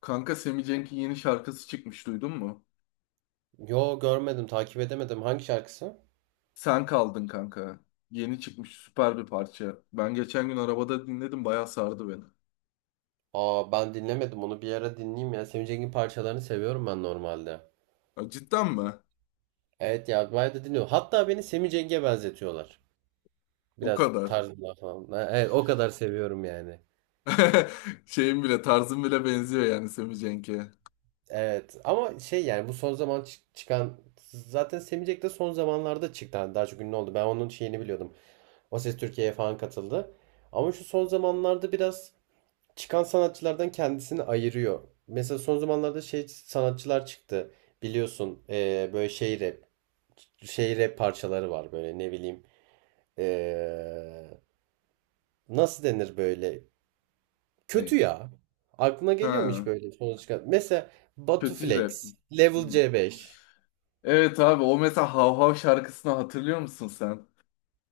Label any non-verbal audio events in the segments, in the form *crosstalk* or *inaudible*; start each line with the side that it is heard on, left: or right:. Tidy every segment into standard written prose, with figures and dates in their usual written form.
left: Kanka, Sammy Cenk'in yeni şarkısı çıkmış, duydun mu?
right: Yo, görmedim, takip edemedim. Hangi şarkısı?
left: Sen kaldın kanka. Yeni çıkmış süper bir parça. Ben geçen gün arabada dinledim, bayağı sardı beni.
right: Aa, ben dinlemedim onu, bir ara dinleyeyim ya. Semih Cengiz'in parçalarını seviyorum ben normalde.
left: Ya cidden mi?
right: Evet ya, bayağı da dinliyorum. Hatta beni Semih Cengiz'e benzetiyorlar.
left: O
right: Biraz
left: kadar.
right: tarzından falan. Ha, evet, o kadar seviyorum yani.
left: *laughs* Şeyim bile, tarzım bile benziyor yani Sammy Cenk'e.
right: Evet ama şey, yani bu son zaman çıkan zaten Semih Cengiz de son zamanlarda çıktı. Hani daha çok ünlü oldu. Ben onun şeyini biliyordum. O Ses Türkiye'ye falan katıldı. Ama şu son zamanlarda biraz çıkan sanatçılardan kendisini ayırıyor. Mesela son zamanlarda şey sanatçılar çıktı. Biliyorsun böyle şey rap, şey rap parçaları var böyle, ne bileyim. eee, Nasıl denir böyle?
left: Ne?
right: Kötü ya. Aklına geliyor mu
left: Ha,
right: hiç böyle son çıkan? Mesela Batu
left: kötü
right: Flex,
left: rap.
right: Level
left: Hmm.
right: C5.
left: Evet abi, o mesela Hav Hav şarkısını hatırlıyor musun sen?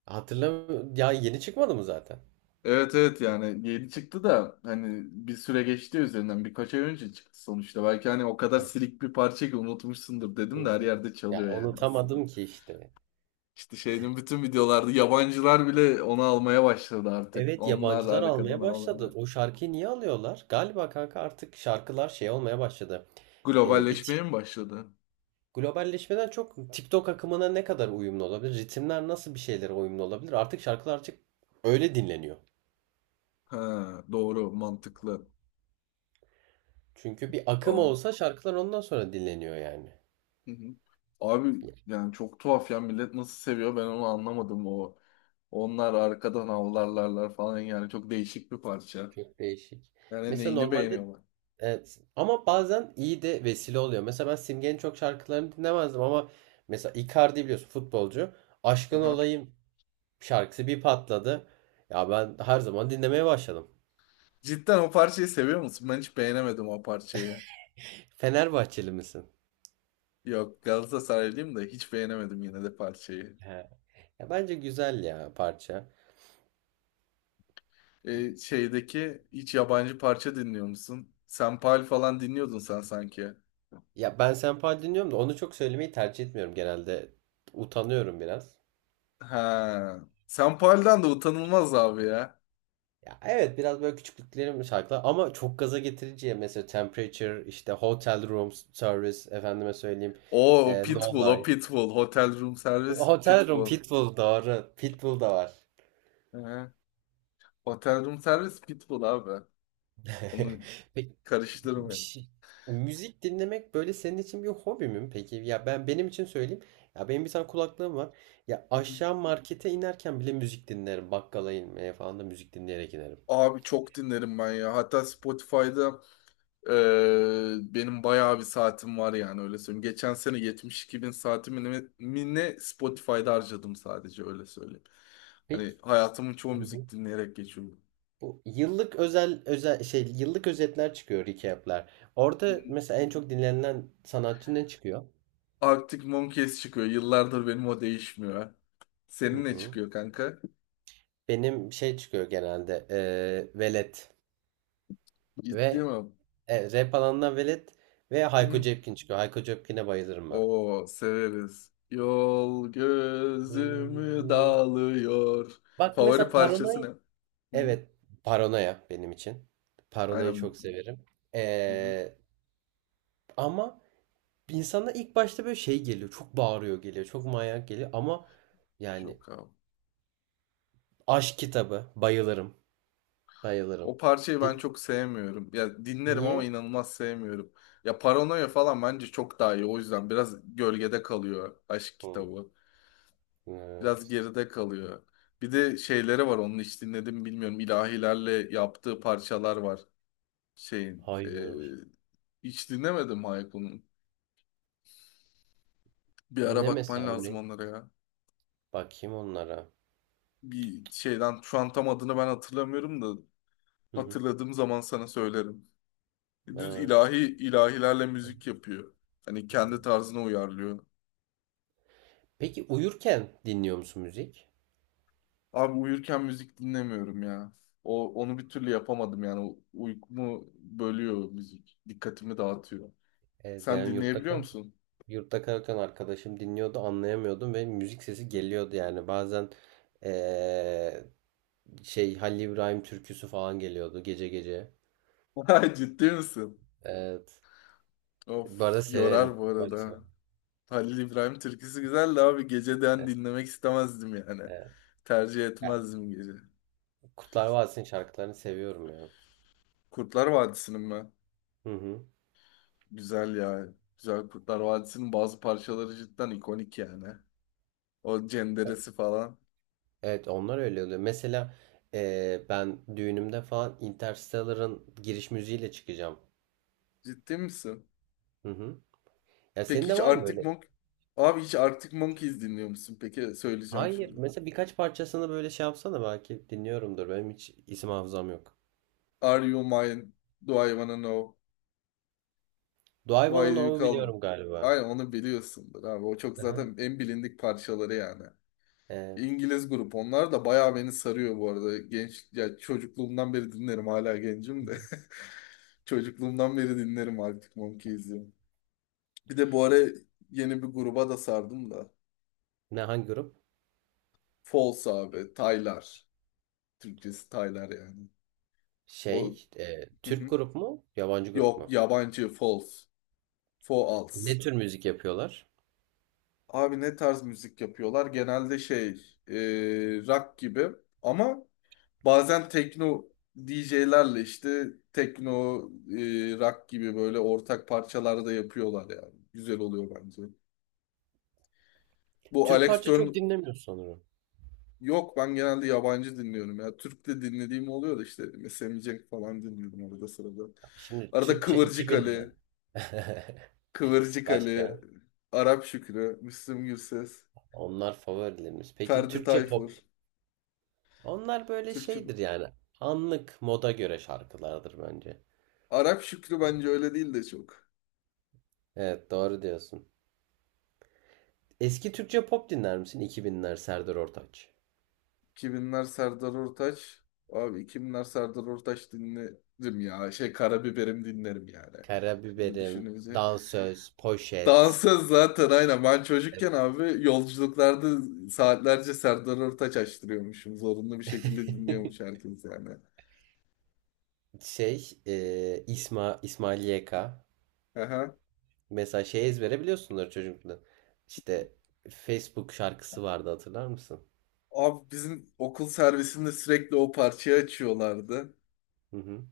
right: Hatırlamıyorum. Ya yeni çıkmadı mı zaten?
left: Evet, evet, yani yeni çıktı da hani bir süre geçti üzerinden, birkaç ay önce çıktı sonuçta. Belki hani o kadar silik bir parça ki unutmuşsundur dedim de her yerde
right: Ya
left: çalıyor yani aslında.
right: unutamadım ki işte.
left: İşte şeyin bütün videolarda yabancılar bile onu almaya başladı artık.
right: Evet,
left: Onlar
right: yabancılar
left: arkadan
right: almaya başladı.
left: avlanıyor.
right: O şarkıyı niye alıyorlar? Galiba kanka artık şarkılar şey olmaya başladı. e, bir tik-
left: Globalleşmeye mi başladı?
right: Globalleşmeden çok TikTok akımına ne kadar uyumlu olabilir? Ritimler nasıl bir şeylere uyumlu olabilir? Artık şarkılar artık öyle dinleniyor.
left: Ha, doğru, mantıklı.
right: Çünkü bir akım
left: Am-
right: olsa şarkılar ondan sonra dinleniyor yani.
left: Hı hı. Abi
right: Ya,
left: yani çok tuhaf ya, millet nasıl seviyor, ben onu anlamadım o. Onlar arkadan avlarlarlar falan, yani çok değişik bir parça.
right: çok değişik.
left: Yani
right: Mesela
left: neyini
right: normalde
left: beğeniyorlar?
right: evet, ama bazen iyi de vesile oluyor. Mesela ben Simge'nin çok şarkılarını dinlemezdim ama mesela Icardi, biliyorsun, futbolcu. Aşkın
left: Aha.
right: Olayım şarkısı bir patladı. Ya ben her zaman dinlemeye başladım.
left: Cidden o parçayı seviyor musun? Ben hiç beğenemedim o parçayı.
right: Fenerbahçeli misin?
left: Yok, Galatasaraylıyım da hiç beğenemedim yine de parçayı.
right: He. Ya bence güzel ya parça.
left: Şeydeki hiç yabancı parça dinliyor musun? Senpal falan dinliyordun sen sanki.
right: Ya ben senpai dinliyorum da onu çok söylemeyi tercih etmiyorum genelde. Utanıyorum biraz.
left: Ha. Senpal'den de utanılmaz abi ya.
right: Ya evet, biraz böyle küçüklüklerim şarkılar, ama çok gaza getiriciye mesela Temperature, işte Hotel Room Service, efendime söyleyeyim.
left: O
right: No
left: Pitbull, o
right: Life.
left: Pitbull. Hotel Room Service
right: Hotel Room
left: Pitbull.
right: Pitbull, doğru. Pitbull da var.
left: Hı. Hotel Room Service Pitbull abi. Onu
right: *laughs* Peki, bir
left: karıştırmayın.
right: şey- müzik dinlemek böyle senin için bir hobi mi peki? Ya ben benim için söyleyeyim. Ya, benim bir tane kulaklığım var. Ya
left: Hı hı.
right: aşağı markete inerken bile müzik dinlerim. Bakkala inmeye falan da müzik dinleyerek inerim.
left: Abi çok dinlerim ben ya. Hatta Spotify'da benim bayağı bir saatim var yani, öyle söyleyeyim. Geçen sene 72 bin saatimi ne, mi ne Spotify'da harcadım, sadece öyle söyleyeyim.
right: Peki
left: Hani hayatımın çoğu müzik dinleyerek geçiyor.
right: bu yıllık özel özel şey, yıllık özetler çıkıyor, recap'ler. Orada mesela en çok dinlenilen sanatçı ne çıkıyor?
left: Arctic Monkeys çıkıyor. Yıllardır benim o değişmiyor.
right: Hı
left: Senin ne
right: hı.
left: çıkıyor kanka?
right: Benim şey çıkıyor genelde, Velet
left: Ciddi
right: ve
left: mi?
right: rap alanından Velet ve Hayko
left: Hı.
right: Cepkin çıkıyor. Hayko Cepkin'e bayılırım ben.
left: Oo, severiz. Yol gözümü
right: Eee,
left: dağılıyor.
right: Bak
left: Favori
right: mesela
left: parçası ne?
right: Paranoia.
left: Hı?
right: Evet, paranoya benim için. Paranoyayı
left: Aynen
right: çok
left: bu.
right: severim.
left: Hı hı.
right: Ee, Ama insana ilk başta böyle şey geliyor. Çok bağırıyor geliyor. Çok manyak geliyor. Ama yani
left: Yok abi.
right: aşk kitabı. Bayılırım. Bayılırım.
left: O parçayı
right: Di-
left: ben çok sevmiyorum. Ya dinlerim ama
right: Niye?
left: inanılmaz sevmiyorum. Ya Paranoya falan bence çok daha iyi. O yüzden biraz gölgede kalıyor aşk
right: Hı,
left: kitabı. Biraz
right: evet.
left: geride kalıyor. Bir de şeyleri var, onu hiç dinledim bilmiyorum. İlahilerle yaptığı parçalar var. Şeyin.
right: Hayır.
left: Hiç dinlemedim Hayko'nun. Bir ara
right: Ne
left: bakman
right: mesela,
left: lazım
right: örneğin?
left: onlara ya.
right: Bakayım onlara.
left: Bir şeyden şu an tam adını ben hatırlamıyorum da
right: Hı hı.
left: hatırladığım zaman sana söylerim. Düz
right: Evet.
left: ilahi ilahilerle müzik yapıyor. Hani kendi
right: Hı.
left: tarzına uyarlıyor.
right: Peki uyurken dinliyor musun müzik?
left: Abi uyurken müzik dinlemiyorum ya. O onu bir türlü yapamadım yani. Uykumu bölüyor müzik. Dikkatimi dağıtıyor.
right: Ben
left: Sen
right: yurtta
left: dinleyebiliyor musun?
right: Yurtta kalırken arkadaşım dinliyordu, anlayamıyordum ve müzik sesi geliyordu yani. Bazen eee, şey, Halil İbrahim türküsü falan geliyordu gece gece.
left: *laughs* Vay, ciddi misin?
right: Evet. Bu arada
left: Of, yorar
right: severim.
left: bu
right: Böyle
left: arada.
right: severim.
left: Halil İbrahim türküsü güzel de abi, geceden
right: Evet,
left: dinlemek istemezdim yani.
right: evet.
left: Tercih
right: Ya,
left: etmezdim gece.
right: Kurtlar Vadisi'nin şarkılarını seviyorum ya.
left: Kurtlar Vadisi'nin mi?
right: Hı hı.
left: Güzel ya. Güzel, Kurtlar Vadisi'nin bazı parçaları cidden ikonik yani. O cenderesi falan.
right: Evet, onlar öyle oluyor. Mesela ben düğünümde falan Interstellar'ın giriş müziğiyle çıkacağım.
left: Ciddi misin?
right: Hı hı. Ya senin
left: Peki
right: de
left: hiç
right: var mı böyle?
left: Abi hiç Arctic Monkeys dinliyor musun? Peki söyleyeceğim
right: Hayır.
left: şimdi.
right: Mesela birkaç parçasını böyle şey yapsana, belki dinliyorumdur. Benim hiç isim hafızam yok.
left: Are you mine? Do I wanna know? Why do
right: Doğayvan'ın
left: you
right: Ov'u
left: call me?
right: biliyorum galiba.
left: Aynen onu biliyorsundur abi. O çok
right: Aha.
left: zaten en bilindik parçaları yani.
right: Evet.
left: İngiliz grup onlar da bayağı beni sarıyor bu arada. Genç, ya çocukluğumdan beri dinlerim, hala gencim de. *laughs* Çocukluğumdan beri dinlerim Arctic Monkeys'i. Bir de bu ara yeni bir gruba da sardım da.
right: Ne, hangi grup?
left: False abi. Taylar. Türkçesi Taylar yani.
right: Şey,
left: O
right: işte, Türk
left: *laughs*
right: grup mu, yabancı grup
left: Yok,
right: mu?
left: yabancı false. False.
right: Ne tür müzik yapıyorlar?
left: Abi ne tarz müzik yapıyorlar? Genelde şey e, rock gibi ama bazen tekno, DJ'lerle işte tekno rock gibi böyle ortak parçalarda yapıyorlar yani. Güzel oluyor bence. Bu
right: Türk
left: Alex
right: parça
left: Turner.
right: çok dinlemiyoruz sanırım.
left: Yok, ben genelde yabancı dinliyorum ya. Türk de dinlediğim oluyor da işte mesela Cenk falan dinliyorum arada sırada.
right: Şimdi
left: Arada
right: Türkçe
left: Kıvırcık
right: 2000'den.
left: Ali,
right: *laughs*
left: Kıvırcık Ali,
right: Başka.
left: Arap Şükrü, Müslüm Gürses.
right: Onlar favorilerimiz. Peki
left: Ferdi
right: Türkçe
left: Tayfur.
right: pop? Onlar böyle
left: Türkçe
right: şeydir
left: bu.
right: yani. Anlık moda göre şarkılardır bence.
left: Arap Şükrü bence öyle değil de çok.
right: Evet, doğru diyorsun. Eski Türkçe pop dinler misin? 2000'ler Serdar Ortaç.
left: 2000'ler Serdar Ortaç. Abi 2000'ler Serdar Ortaç dinlerim ya. Şey Karabiberim dinlerim yani. Şimdi
right: Karabiberim,
left: düşününce.
right: Dansöz, Poşet.
left: Dansöz zaten aynen. Ben çocukken abi yolculuklarda saatlerce Serdar Ortaç açtırıyormuşum. Zorunlu bir şekilde
right: *laughs*
left: dinliyormuş herkes yani.
right: Şey, İsmail YK.
left: Aha.
right: Mesela şey ezbere biliyorsundur çocukluğunda. İşte Facebook şarkısı vardı, hatırlar mısın?
left: Abi bizim okul servisinde sürekli o parçayı açıyorlardı.
right: Hı hı.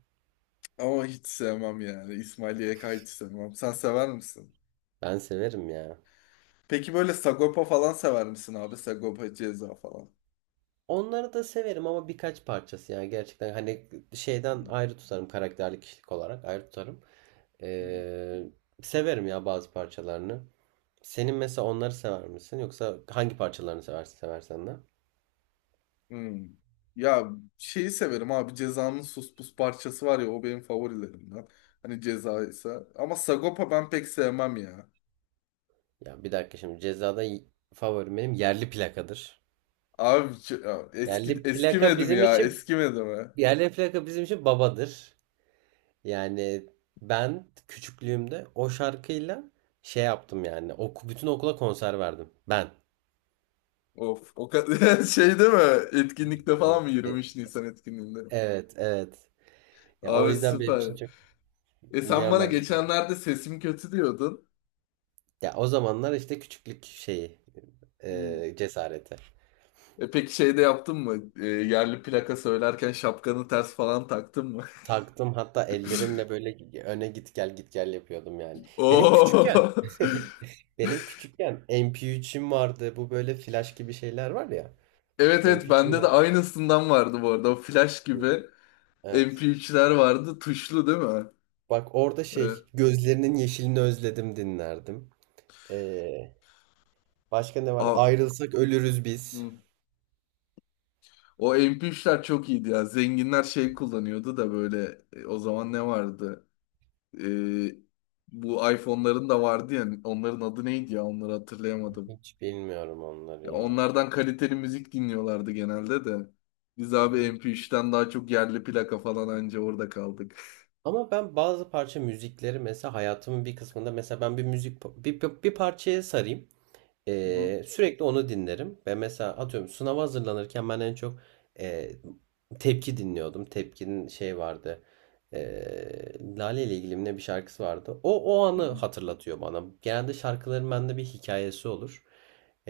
left: Ama hiç sevmem yani. İsmail YK hiç sevmem. Sen sever misin?
right: Ben severim ya.
left: Peki böyle Sagopa falan sever misin abi? Sagopa Ceza falan.
right: Onları da severim ama birkaç parçası yani, gerçekten hani şeyden ayrı tutarım, karakterli kişilik olarak ayrı tutarım. Ee, Severim ya, bazı parçalarını. Senin mesela onları sever misin, yoksa hangi parçalarını seversin seversen de?
left: Hmm. Ya şeyi severim abi, Ceza'nın Sus Pus parçası var ya, o benim favorilerimden. Hani Ceza ise. Ama Sagopa ben pek sevmem ya.
right: Ya bir dakika, şimdi Ceza'da favorim benim yerli plakadır.
left: Abi ya eski
right: Yerli plaka
left: eskimedi mi
right: bizim
left: ya?
right: için
left: Eskimedi mi?
right: Yerli plaka bizim için babadır. Yani ben küçüklüğümde o şarkıyla şey yaptım yani. Oku, bütün okula konser verdim. Ben.
left: Of o kadar *laughs* şey değil mi? Etkinlikte
right: Evet.
left: falan mı, 23 Nisan etkinliğinde?
right: Evet, evet. Ya o
left: Abi
right: yüzden benim
left: süper.
right: için çok
left: Sen bana
right: mükemmel bir şey.
left: geçenlerde sesim kötü diyordun.
right: Ya o zamanlar işte küçüklük şeyi,
left: Hı.
right: cesareti.
left: Peki şey de yaptın mı? Yerli plaka söylerken şapkanı ters falan taktın mı?
right: Taktım, hatta ellerimle
left: *laughs*
right: böyle öne git gel git gel yapıyordum yani. Benim
left: Oo.
right: küçükken *laughs* benim küçükken MP3'üm vardı. Bu böyle flash gibi şeyler var ya.
left: Evet, evet,
right: MP3'üm
left: bende de
right: vardı.
left: aynısından vardı bu arada. O flash gibi
right: Evet.
left: MP3'ler vardı. Tuşlu değil mi?
right: Bak, orada şey,
left: Evet.
right: gözlerinin yeşilini özledim dinlerdim. Ee, Başka ne vardı?
left: Aa,
right: Ayrılsak ölürüz biz.
left: hı. O MP3'ler çok iyiydi ya. Zenginler şey kullanıyordu da böyle o zaman ne vardı? E, Bu iPhone'ların da vardı ya. Onların adı neydi ya? Onları hatırlayamadım.
right: Hiç bilmiyorum onları
left: Ya
right: ya.
left: onlardan kaliteli müzik dinliyorlardı genelde de. Biz
right: Hı
left: abi
right: hı.
left: MP3'ten daha çok yerli plaka falan anca orada kaldık.
right: Ama ben bazı parça müzikleri mesela hayatımın bir kısmında, mesela ben bir müzik bir parçaya sarayım.
left: Hı hı,
right: Sürekli onu dinlerim. Ve mesela atıyorum, sınava hazırlanırken ben en çok e, Tepki dinliyordum. Tepki'nin şey vardı. Ee, Lale ile ilgili mi ne bir şarkısı vardı. O
left: hı
right: anı
left: hı.
right: hatırlatıyor bana. Genelde şarkıların bende bir hikayesi olur.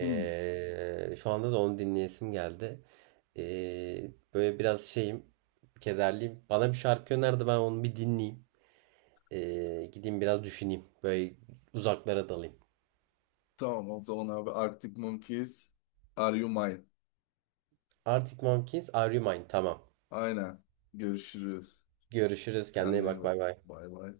left: Hmm,
right: Şu anda da onu dinleyesim geldi. Böyle biraz şeyim, kederliyim. Bana bir şarkı önerdi, ben onu bir dinleyeyim. Gideyim biraz düşüneyim. Böyle uzaklara dalayım.
left: tamam o zaman abi, Arctic Monkeys, Are You Mine?
right: Arctic Monkeys, Are You Mine? Tamam.
left: Aynen. Görüşürüz.
right: Görüşürüz. Kendine iyi
left: Kendine iyi
right: bak.
left: bak.
right: Bay bay.
left: Bay bay.